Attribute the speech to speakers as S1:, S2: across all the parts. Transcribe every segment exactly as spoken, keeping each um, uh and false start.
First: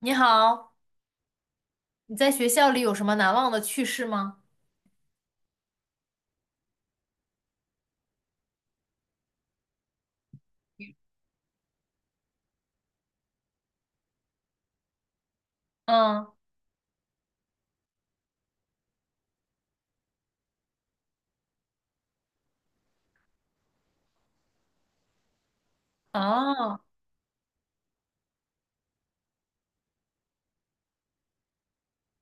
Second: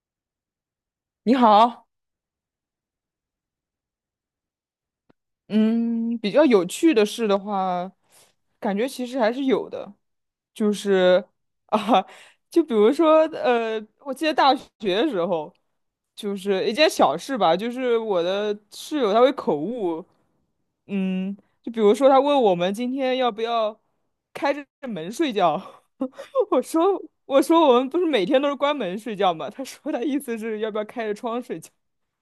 S1: 你好，
S2: 你好，
S1: 你在学校里有什么难忘的趣事吗？
S2: 嗯，比较有趣的事的话，感觉其实还是有的，就是啊，就比如说，呃，我记得大学的时候，
S1: 嗯，
S2: 就是一件小事吧，就是我的室友他会口误，嗯，就比如说他问我们今天要不要开着门睡觉，我
S1: 哦
S2: 说我说我们不是每天都是关门睡觉吗？他说他意思是要不要开着窗睡觉。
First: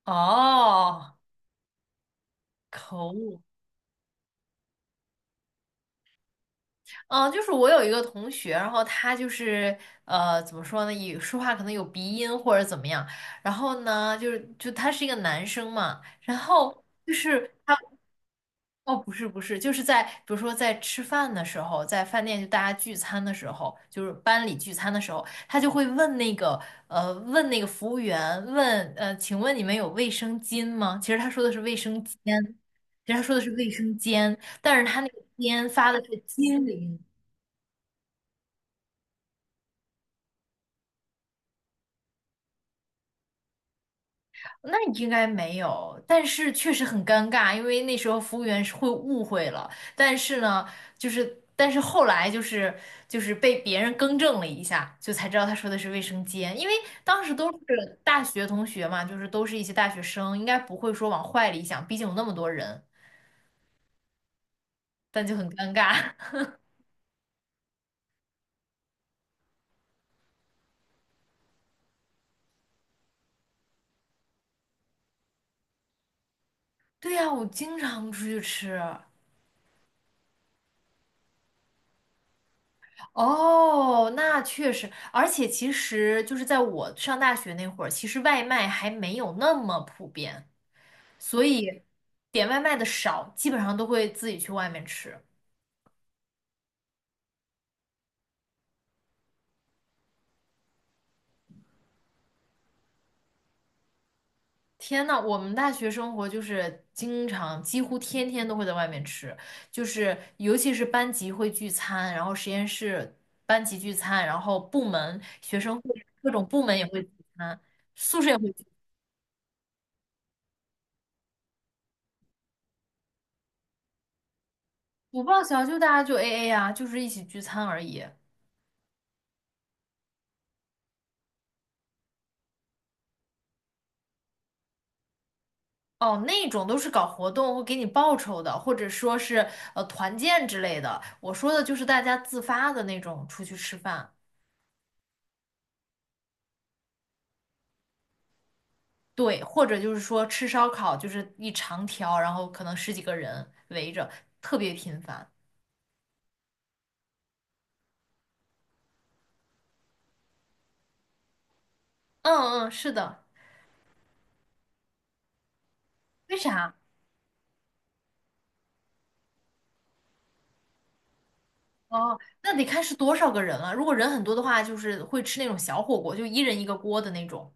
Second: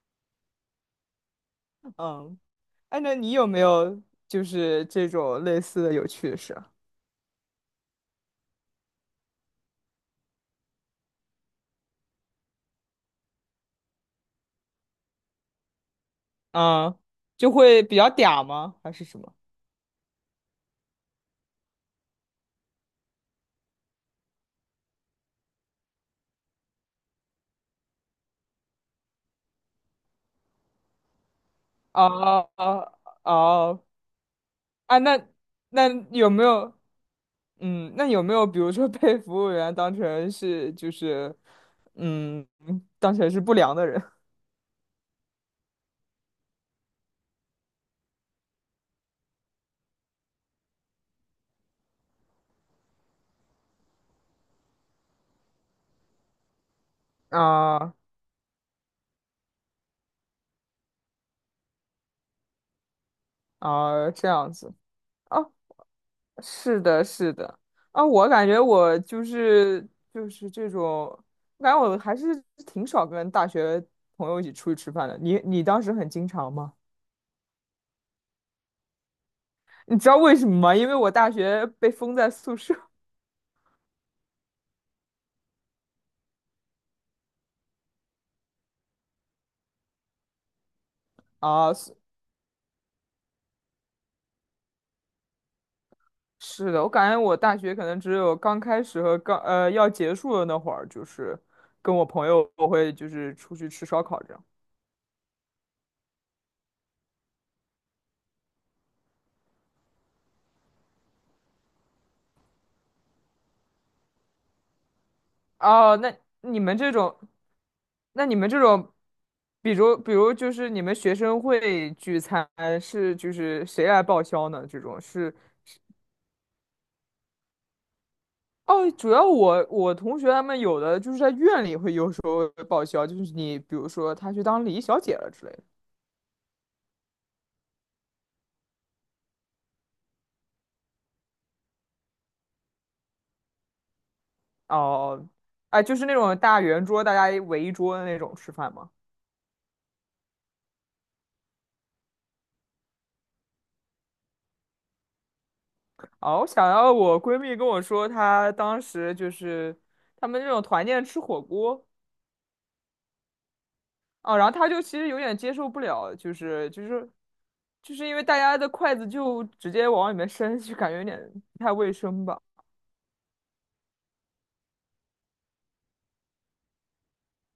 S1: 哦，
S2: 嗯，
S1: 可
S2: 哎，那你
S1: 恶，
S2: 有没有就是这种类似的有趣的事啊？
S1: 嗯，就是我有一个同学，然后他就是呃，怎么说呢，也说话可能有鼻音或者怎么样。然后呢，就是就他是一个男生嘛，然后
S2: 嗯，
S1: 就
S2: 就
S1: 是他
S2: 会比较嗲吗？还
S1: 哦，
S2: 是
S1: 不
S2: 什
S1: 是
S2: 么？
S1: 不是，就是在比如说在吃饭的时候，在饭店就大家聚餐的时候，就是班里聚餐的时候，他就会问那个呃问那个服务员问呃，请问你们有卫生巾吗？其实他说的是卫生间，
S2: 哦哦
S1: 其实他说的是卫
S2: 哦，
S1: 生间，但是
S2: 啊，
S1: 他那个
S2: 那
S1: 间
S2: 那
S1: 发的是
S2: 有没
S1: 金
S2: 有？
S1: 陵，
S2: 嗯，那有没有比如说被服务员当成是就是嗯，当成是不良的人
S1: 那应该没有，但是确实很尴尬，因为那时候服务员是会误会了。但是呢，就是但是后来就是就是被别人更正了一下，就才知道他说的是卫生间，因为当时都
S2: 啊
S1: 是大学同学嘛，就是都是一些大学生，应该不会说往坏里想，毕竟有那么多人，
S2: 啊这样子？
S1: 但就
S2: 啊。
S1: 很尴尬。
S2: 是的，是的，啊，我感觉我就是就是这种，我感觉我还是挺少跟大学朋友一起出去吃饭的。你你当时很经常吗？
S1: 对呀，我经常出去吃。
S2: 你知道为什么吗？因为我大学被封在宿舍
S1: 哦，那确实，而且其实就是在我上大学那会儿，其实外卖还没有那么普遍。所
S2: 啊。
S1: 以
S2: 是
S1: 点外卖的少，基本上都会自己去外面吃。
S2: 是的，我感觉我大学可能只有刚开始和刚呃要结束的那会儿，就是跟我朋友我会就是出去吃烧烤这样。
S1: 天呐，我们大学生活就是经常，几乎天天都会在外面吃，就是尤其是班级会聚餐，然后实验室班级聚餐，然后部门学生会
S2: 哦，那
S1: 各种
S2: 你
S1: 部门
S2: 们
S1: 也
S2: 这
S1: 会聚
S2: 种。
S1: 餐，宿
S2: 那
S1: 舍
S2: 你
S1: 也会
S2: 们这
S1: 聚。
S2: 种，比如比如就是你们学生会聚餐是就是谁来报销呢？这种
S1: 不
S2: 是，
S1: 报销就大家就 A A 啊，就是一起聚餐而已。
S2: 哦，主要我我同学他们有的就是在院里会有时候会报销，就是你比如说他去当礼仪小姐了之类的。
S1: 哦，那种都是搞活动会给你报酬的，或者说是呃团建之类的。我说的就是大家自发的那种出去吃饭。
S2: 哦，哎，就是那种大圆桌，大家围一桌的那种吃饭吗？
S1: 对，或者就是说吃烧烤，就是一长条，然后可能十几个人围着，特别频繁。
S2: 哦，我想到我闺蜜跟我说，她当时就是他们这种团建吃火锅。
S1: 嗯嗯，是的。
S2: 哦，然后他就其实有点接受不了，就
S1: 为
S2: 是
S1: 啥？
S2: 就是就是因为大家的筷子就直接往里面伸，就感觉有点不太卫
S1: 哦，
S2: 生吧。
S1: 那得看是多少个人了。如果人很多的话，就是会吃那种小火锅，就一人一个锅的那种。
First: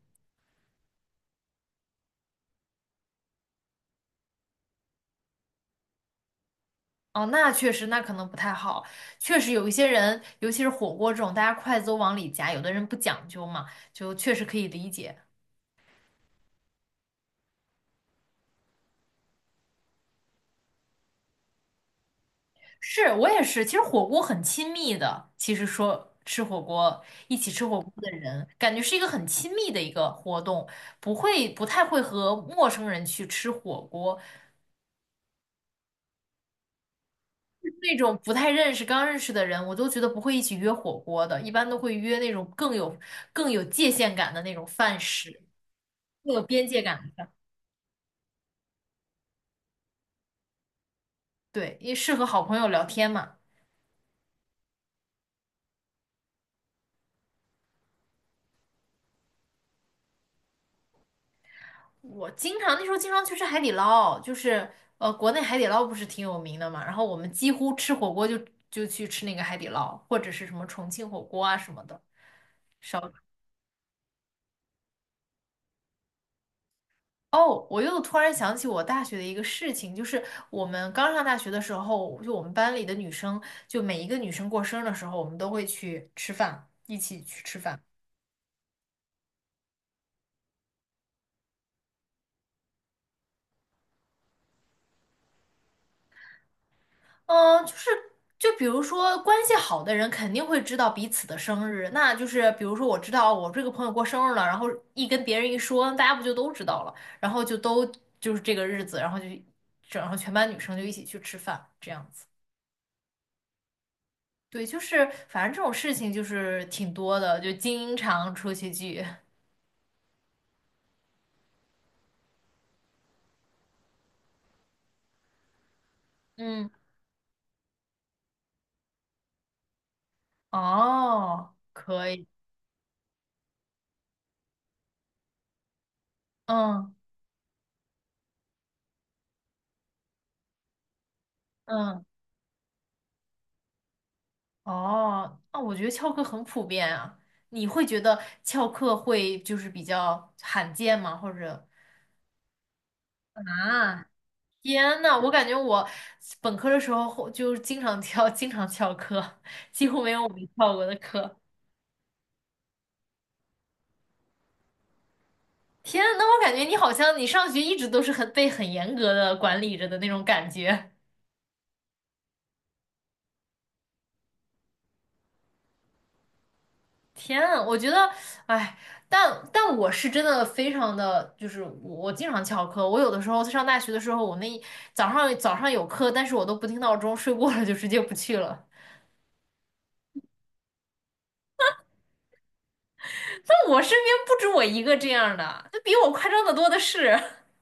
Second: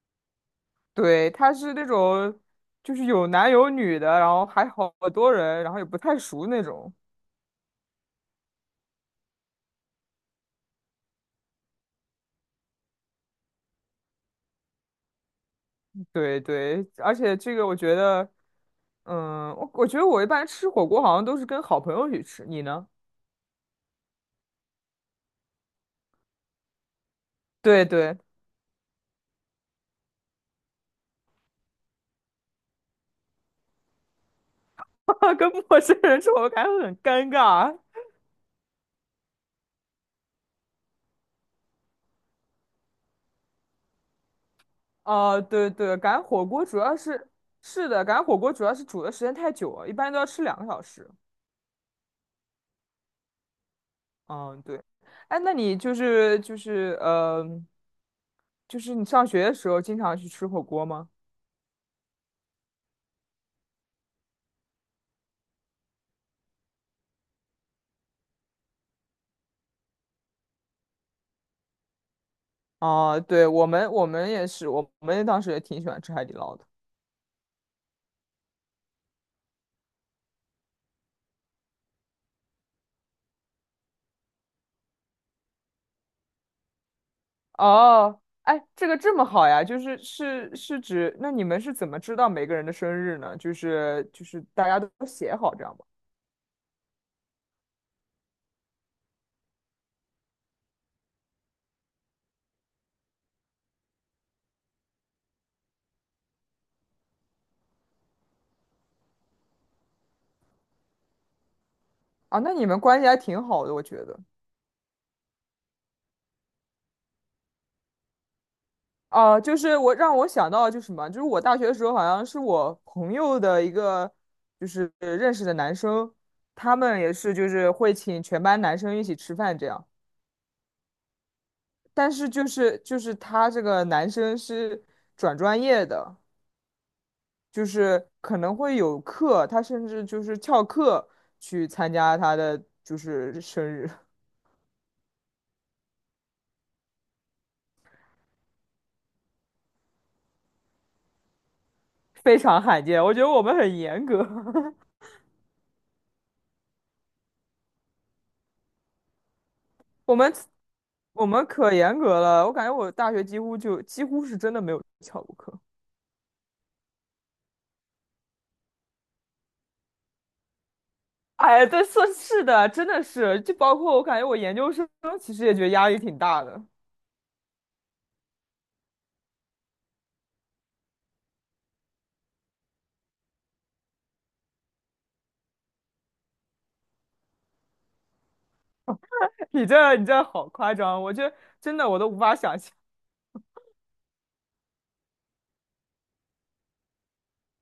S2: 对，他是那种就是有男有女的，然后还好多人，然后也不太熟那种。
S1: 哦，那确实，那可能不太好。确实有一些人，尤其是火锅这种，大家筷子都往里夹，有的人不讲究嘛，就确实可以理解。
S2: 对对，而且这个我觉得，嗯，我我觉得我一般吃火锅好像都是跟好朋友去吃，你呢？
S1: 是我也是，其实火锅很亲密的。其实说吃火锅，一起 吃火
S2: 对
S1: 锅的
S2: 对，
S1: 人，感觉是一个很亲密的一个活动，不会不太会和陌生人去吃火锅。
S2: 跟陌生人吃火锅感觉很尴尬。
S1: 那种不太认识、刚认识的人，我都觉得不会一起约火锅的，一般都会约那种更有更有界限感的那种饭食，
S2: 哦，对对，赶
S1: 更有
S2: 火锅
S1: 边
S2: 主
S1: 界
S2: 要
S1: 感的。
S2: 是是的，赶火锅主要是煮的时间太久了，一般都要吃两个小时。
S1: 对，因为适合好朋友聊天嘛。
S2: 嗯，对。哎，那你就是就是呃，就是你上学的时候经常去吃火锅吗？
S1: 我经常那时候经常去吃海底捞，就是呃，国内海底捞不是挺有名的嘛，然后我们几乎吃火锅就就去吃那个海底捞，或者是什么重庆火锅啊什么的。烧
S2: 哦，对，我们我们也是，我们当时也挺喜欢吃海底捞的。
S1: 哦，我又突然想起我大学的一个事情，就是我们刚上大学的时候，就我们班里的女生，就每一个女生过生日的时候，我们都会去吃饭，一起去吃饭。
S2: 哦，哎，这个这么好呀，就是是是指，那你们是怎么知道每个人的生日呢？就是就是大家都写好这样吧？
S1: 嗯，呃就是就比如说关系好的人肯定会知道彼此的生日，那就是比如说我知道我这个朋友过生日了，然后一跟别人一说，大家不就都知道了，然后就都就是这个日子，然后就整上全班女生就一起去吃饭，这样子。
S2: 啊，那你们关系还挺好的，我觉得。
S1: 对，就是反正这种事情就是挺多的，就经常出去聚。
S2: 哦，就是我让我想到就是什么，就是我大学的时候好像是我朋友的一个就是认识的男生，
S1: 嗯，
S2: 他们也是就是会请全班男生一起吃饭这样，
S1: 哦，可
S2: 但
S1: 以，
S2: 是就是就是他这个男生是转专业的，
S1: 嗯
S2: 就是可能会有课，他甚至就是翘课去参
S1: 嗯。
S2: 加他的就是生日，
S1: 哦，那我觉得翘课很普遍啊。你会觉得翘课会就是比较罕见吗？或者
S2: 非常罕见，我觉得我们很严
S1: 啊，
S2: 格。
S1: 天呐，我感觉我本科的时候后就是经常翘，经常翘课，几乎没
S2: 我
S1: 有我
S2: 们
S1: 没翘过的
S2: 我
S1: 课。
S2: 们可严格了，我感觉我大学几乎就几乎是真的没有翘过课。
S1: 天呐，那我感觉你好像你上学一直都是很被很严格的管理着的那种感觉。
S2: 哎，对，是是的，真的是，就包括我感觉我研究生其实也觉得压力挺大的。
S1: 天啊，我觉得，哎，但但我是真的非常的，就是我我经常翘课，我有的时候上大学的时候，我那一早上早上有课，但是我都不听闹钟，睡过了就直接不去了。
S2: 你这你这好夸张，我这真的我都无法想象
S1: 那我身边不止我一个这样的，那比我夸张的多的是。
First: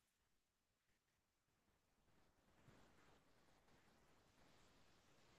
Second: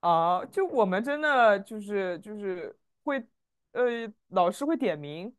S2: 啊！就我们真的就是就是会，呃，老师会点名，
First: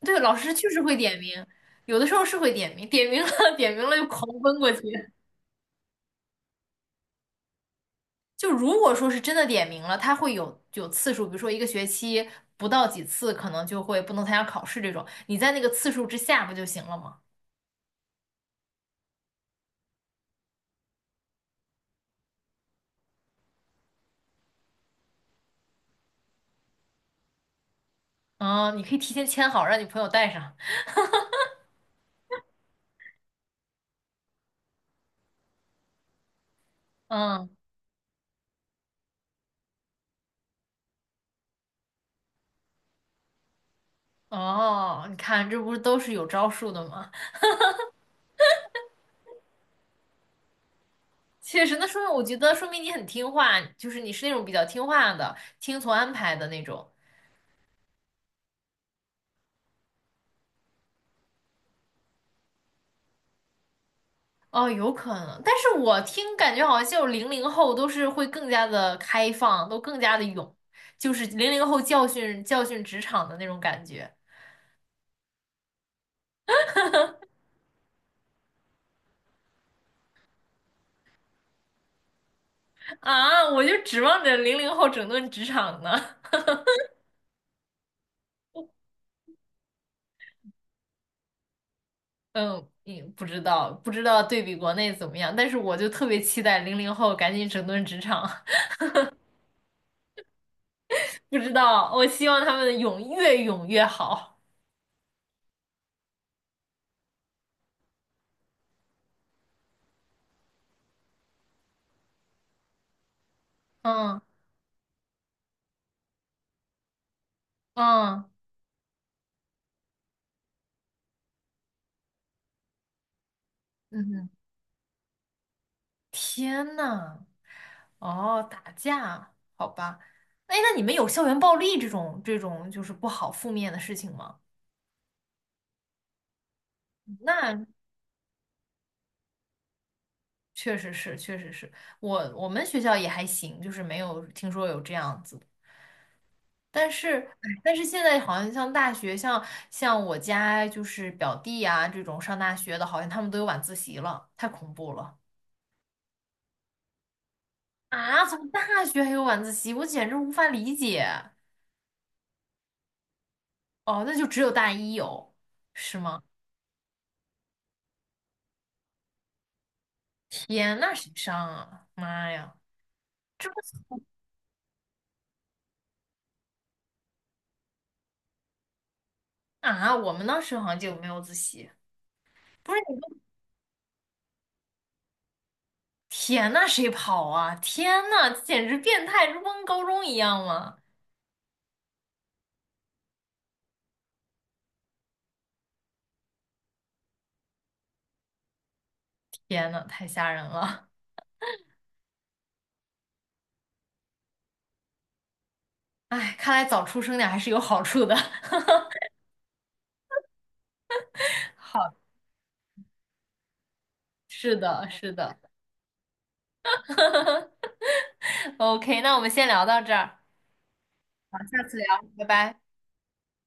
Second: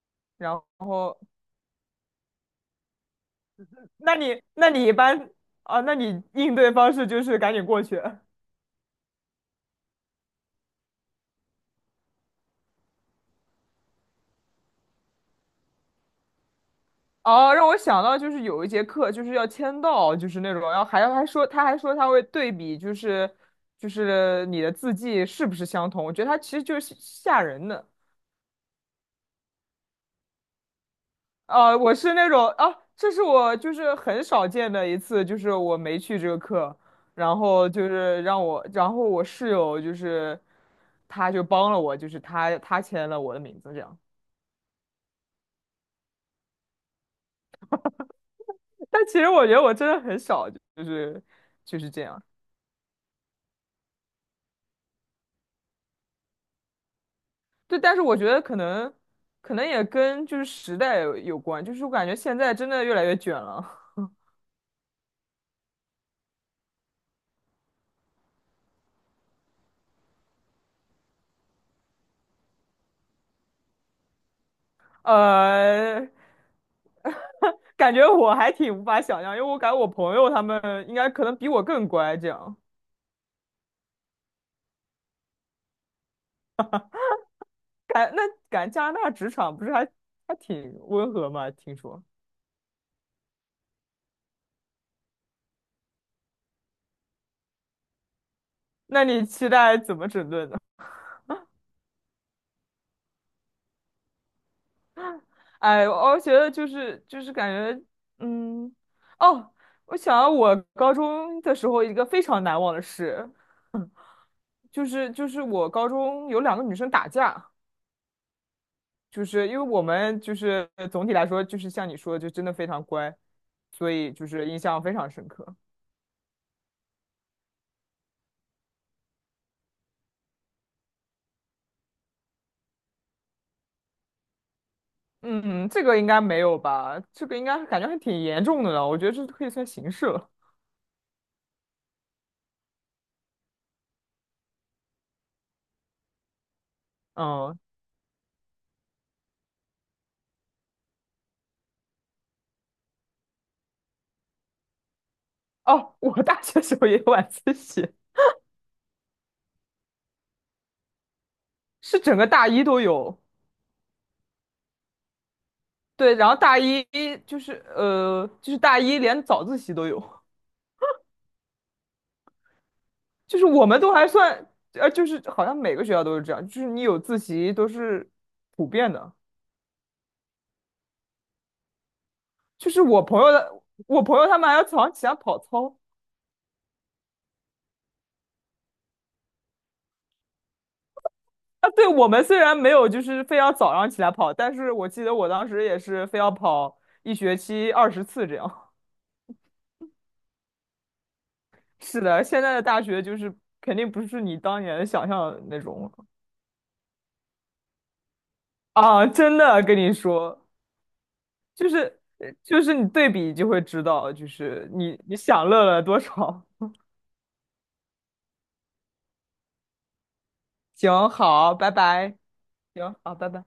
S1: 对，老师
S2: 然
S1: 确实会点
S2: 后
S1: 名，有的时候是会点名，点名了 点名了就
S2: 那
S1: 狂
S2: 你
S1: 奔过
S2: 那
S1: 去。
S2: 你一般啊，那你应对方式就是赶紧过去。
S1: 就如果说是真的点名了，他会有有次数，比如说一个学期不到几次，可能就会不能参加考试这种，你在那个次数之下不就行了吗？
S2: 哦，让我想到就是有一节课就是要签到，就是那种，然后还要还说他还说他会对比，就是就是你的字迹是不是相同？我觉得他其实就是吓人的。
S1: 哦，你可以提前签好，让你朋友带上。
S2: 啊，我是那种啊，这是我就是很少见的一次，就是我没去这个课，然
S1: 嗯，
S2: 后就是让我，然后我室友就是他就帮了我，就是他他签了我的名字这样。
S1: 哦，你看，这不是都是有招数的吗？
S2: 但其实我觉得我真的很少，就是
S1: 确实，
S2: 就
S1: 那
S2: 是
S1: 说
S2: 这
S1: 明我
S2: 样。
S1: 觉得说明你很听话，就是你是那种比较听话的，听从安排的那种。
S2: 对，但是我觉得可能可能也跟就是时代有有关，就是我感觉现在真的越来越卷了，
S1: 哦，有可能，但是我听感觉好像就零零后都是会更加的开放，都更加的勇，就是零零后教训教训职场的那种感觉
S2: 呃，感觉我还挺无法想象，因为我感觉我朋友他们应该可能比我更乖，这样
S1: 啊！我就指望着零零后整顿职场呢。
S2: 感那感觉加拿大职场不是还还挺温和嘛？听说，
S1: 嗯，也不知道，不知道对比国内怎么样，但是我就特别期待零零后赶紧整顿职场，
S2: 那你期待怎么整顿呢？
S1: 不知道，我希望他们勇越勇越好。
S2: 哎，我觉得就是就是感觉，嗯，哦，我想到我高中的时候一个非常难忘的事。
S1: 嗯
S2: 就是就是我高中有两个女生打架，
S1: 嗯
S2: 就是因为我们就是呃总体来说就是像你说的，就真的非常乖，所以就
S1: 嗯，
S2: 是印象非常深刻。
S1: 天呐，哦，打架，好吧，哎，那你们有校园暴力这种这种就是不好负面的事情吗？
S2: 嗯，这个应该没有吧？这个应该
S1: 那
S2: 感觉还挺严重的呢，我觉得这可以算刑事了。
S1: 确实是，确实是我我们学校也还行，就是没有听说有这样子。但是，哎
S2: 嗯，
S1: 但是现在好像像大学，像像我家就是表弟啊这种上大学的，好像他们都有晚自习了，太恐怖了
S2: 哦，我大学时候也有晚自习，
S1: 啊！怎么大学还有晚自习？我简直无法理解。
S2: 是整个大一都有。
S1: 哦，那就只有大一有，是
S2: 对，
S1: 吗？
S2: 然后大一就是呃，就是大一连早自习都有。
S1: 天，那谁上啊？妈呀，
S2: 就是
S1: 这不
S2: 我们都还算，呃，就是好像每个学校都是这样，就是你有自习都是普遍的。
S1: 啊！我们当时好像就没有自习。
S2: 就
S1: 不是
S2: 是
S1: 你
S2: 我
S1: 们，
S2: 朋友的，我朋友他们还要早上起来跑操
S1: 天呐，谁跑啊？天呐，简直变态，这不跟高中一样吗？
S2: 啊。对，我们虽然没有就是非要早上起来跑，但是我记得我当时也是非要跑一学期二十次这样。
S1: 天呐，太吓人了！
S2: 是的，现在的大学就是肯定不是你当年想象的那种了
S1: 哎，看来早出生点还是有好处的。
S2: 啊！真的跟你说，就
S1: 好，
S2: 是呃就是你对比就会知道，就
S1: 是
S2: 是
S1: 的，
S2: 你
S1: 是
S2: 你
S1: 的。
S2: 享乐了多少。
S1: OK，那我们先聊到这儿，
S2: 行，
S1: 好，
S2: 好，
S1: 下
S2: 拜
S1: 次聊，
S2: 拜。
S1: 拜拜。
S2: 行，好，拜拜。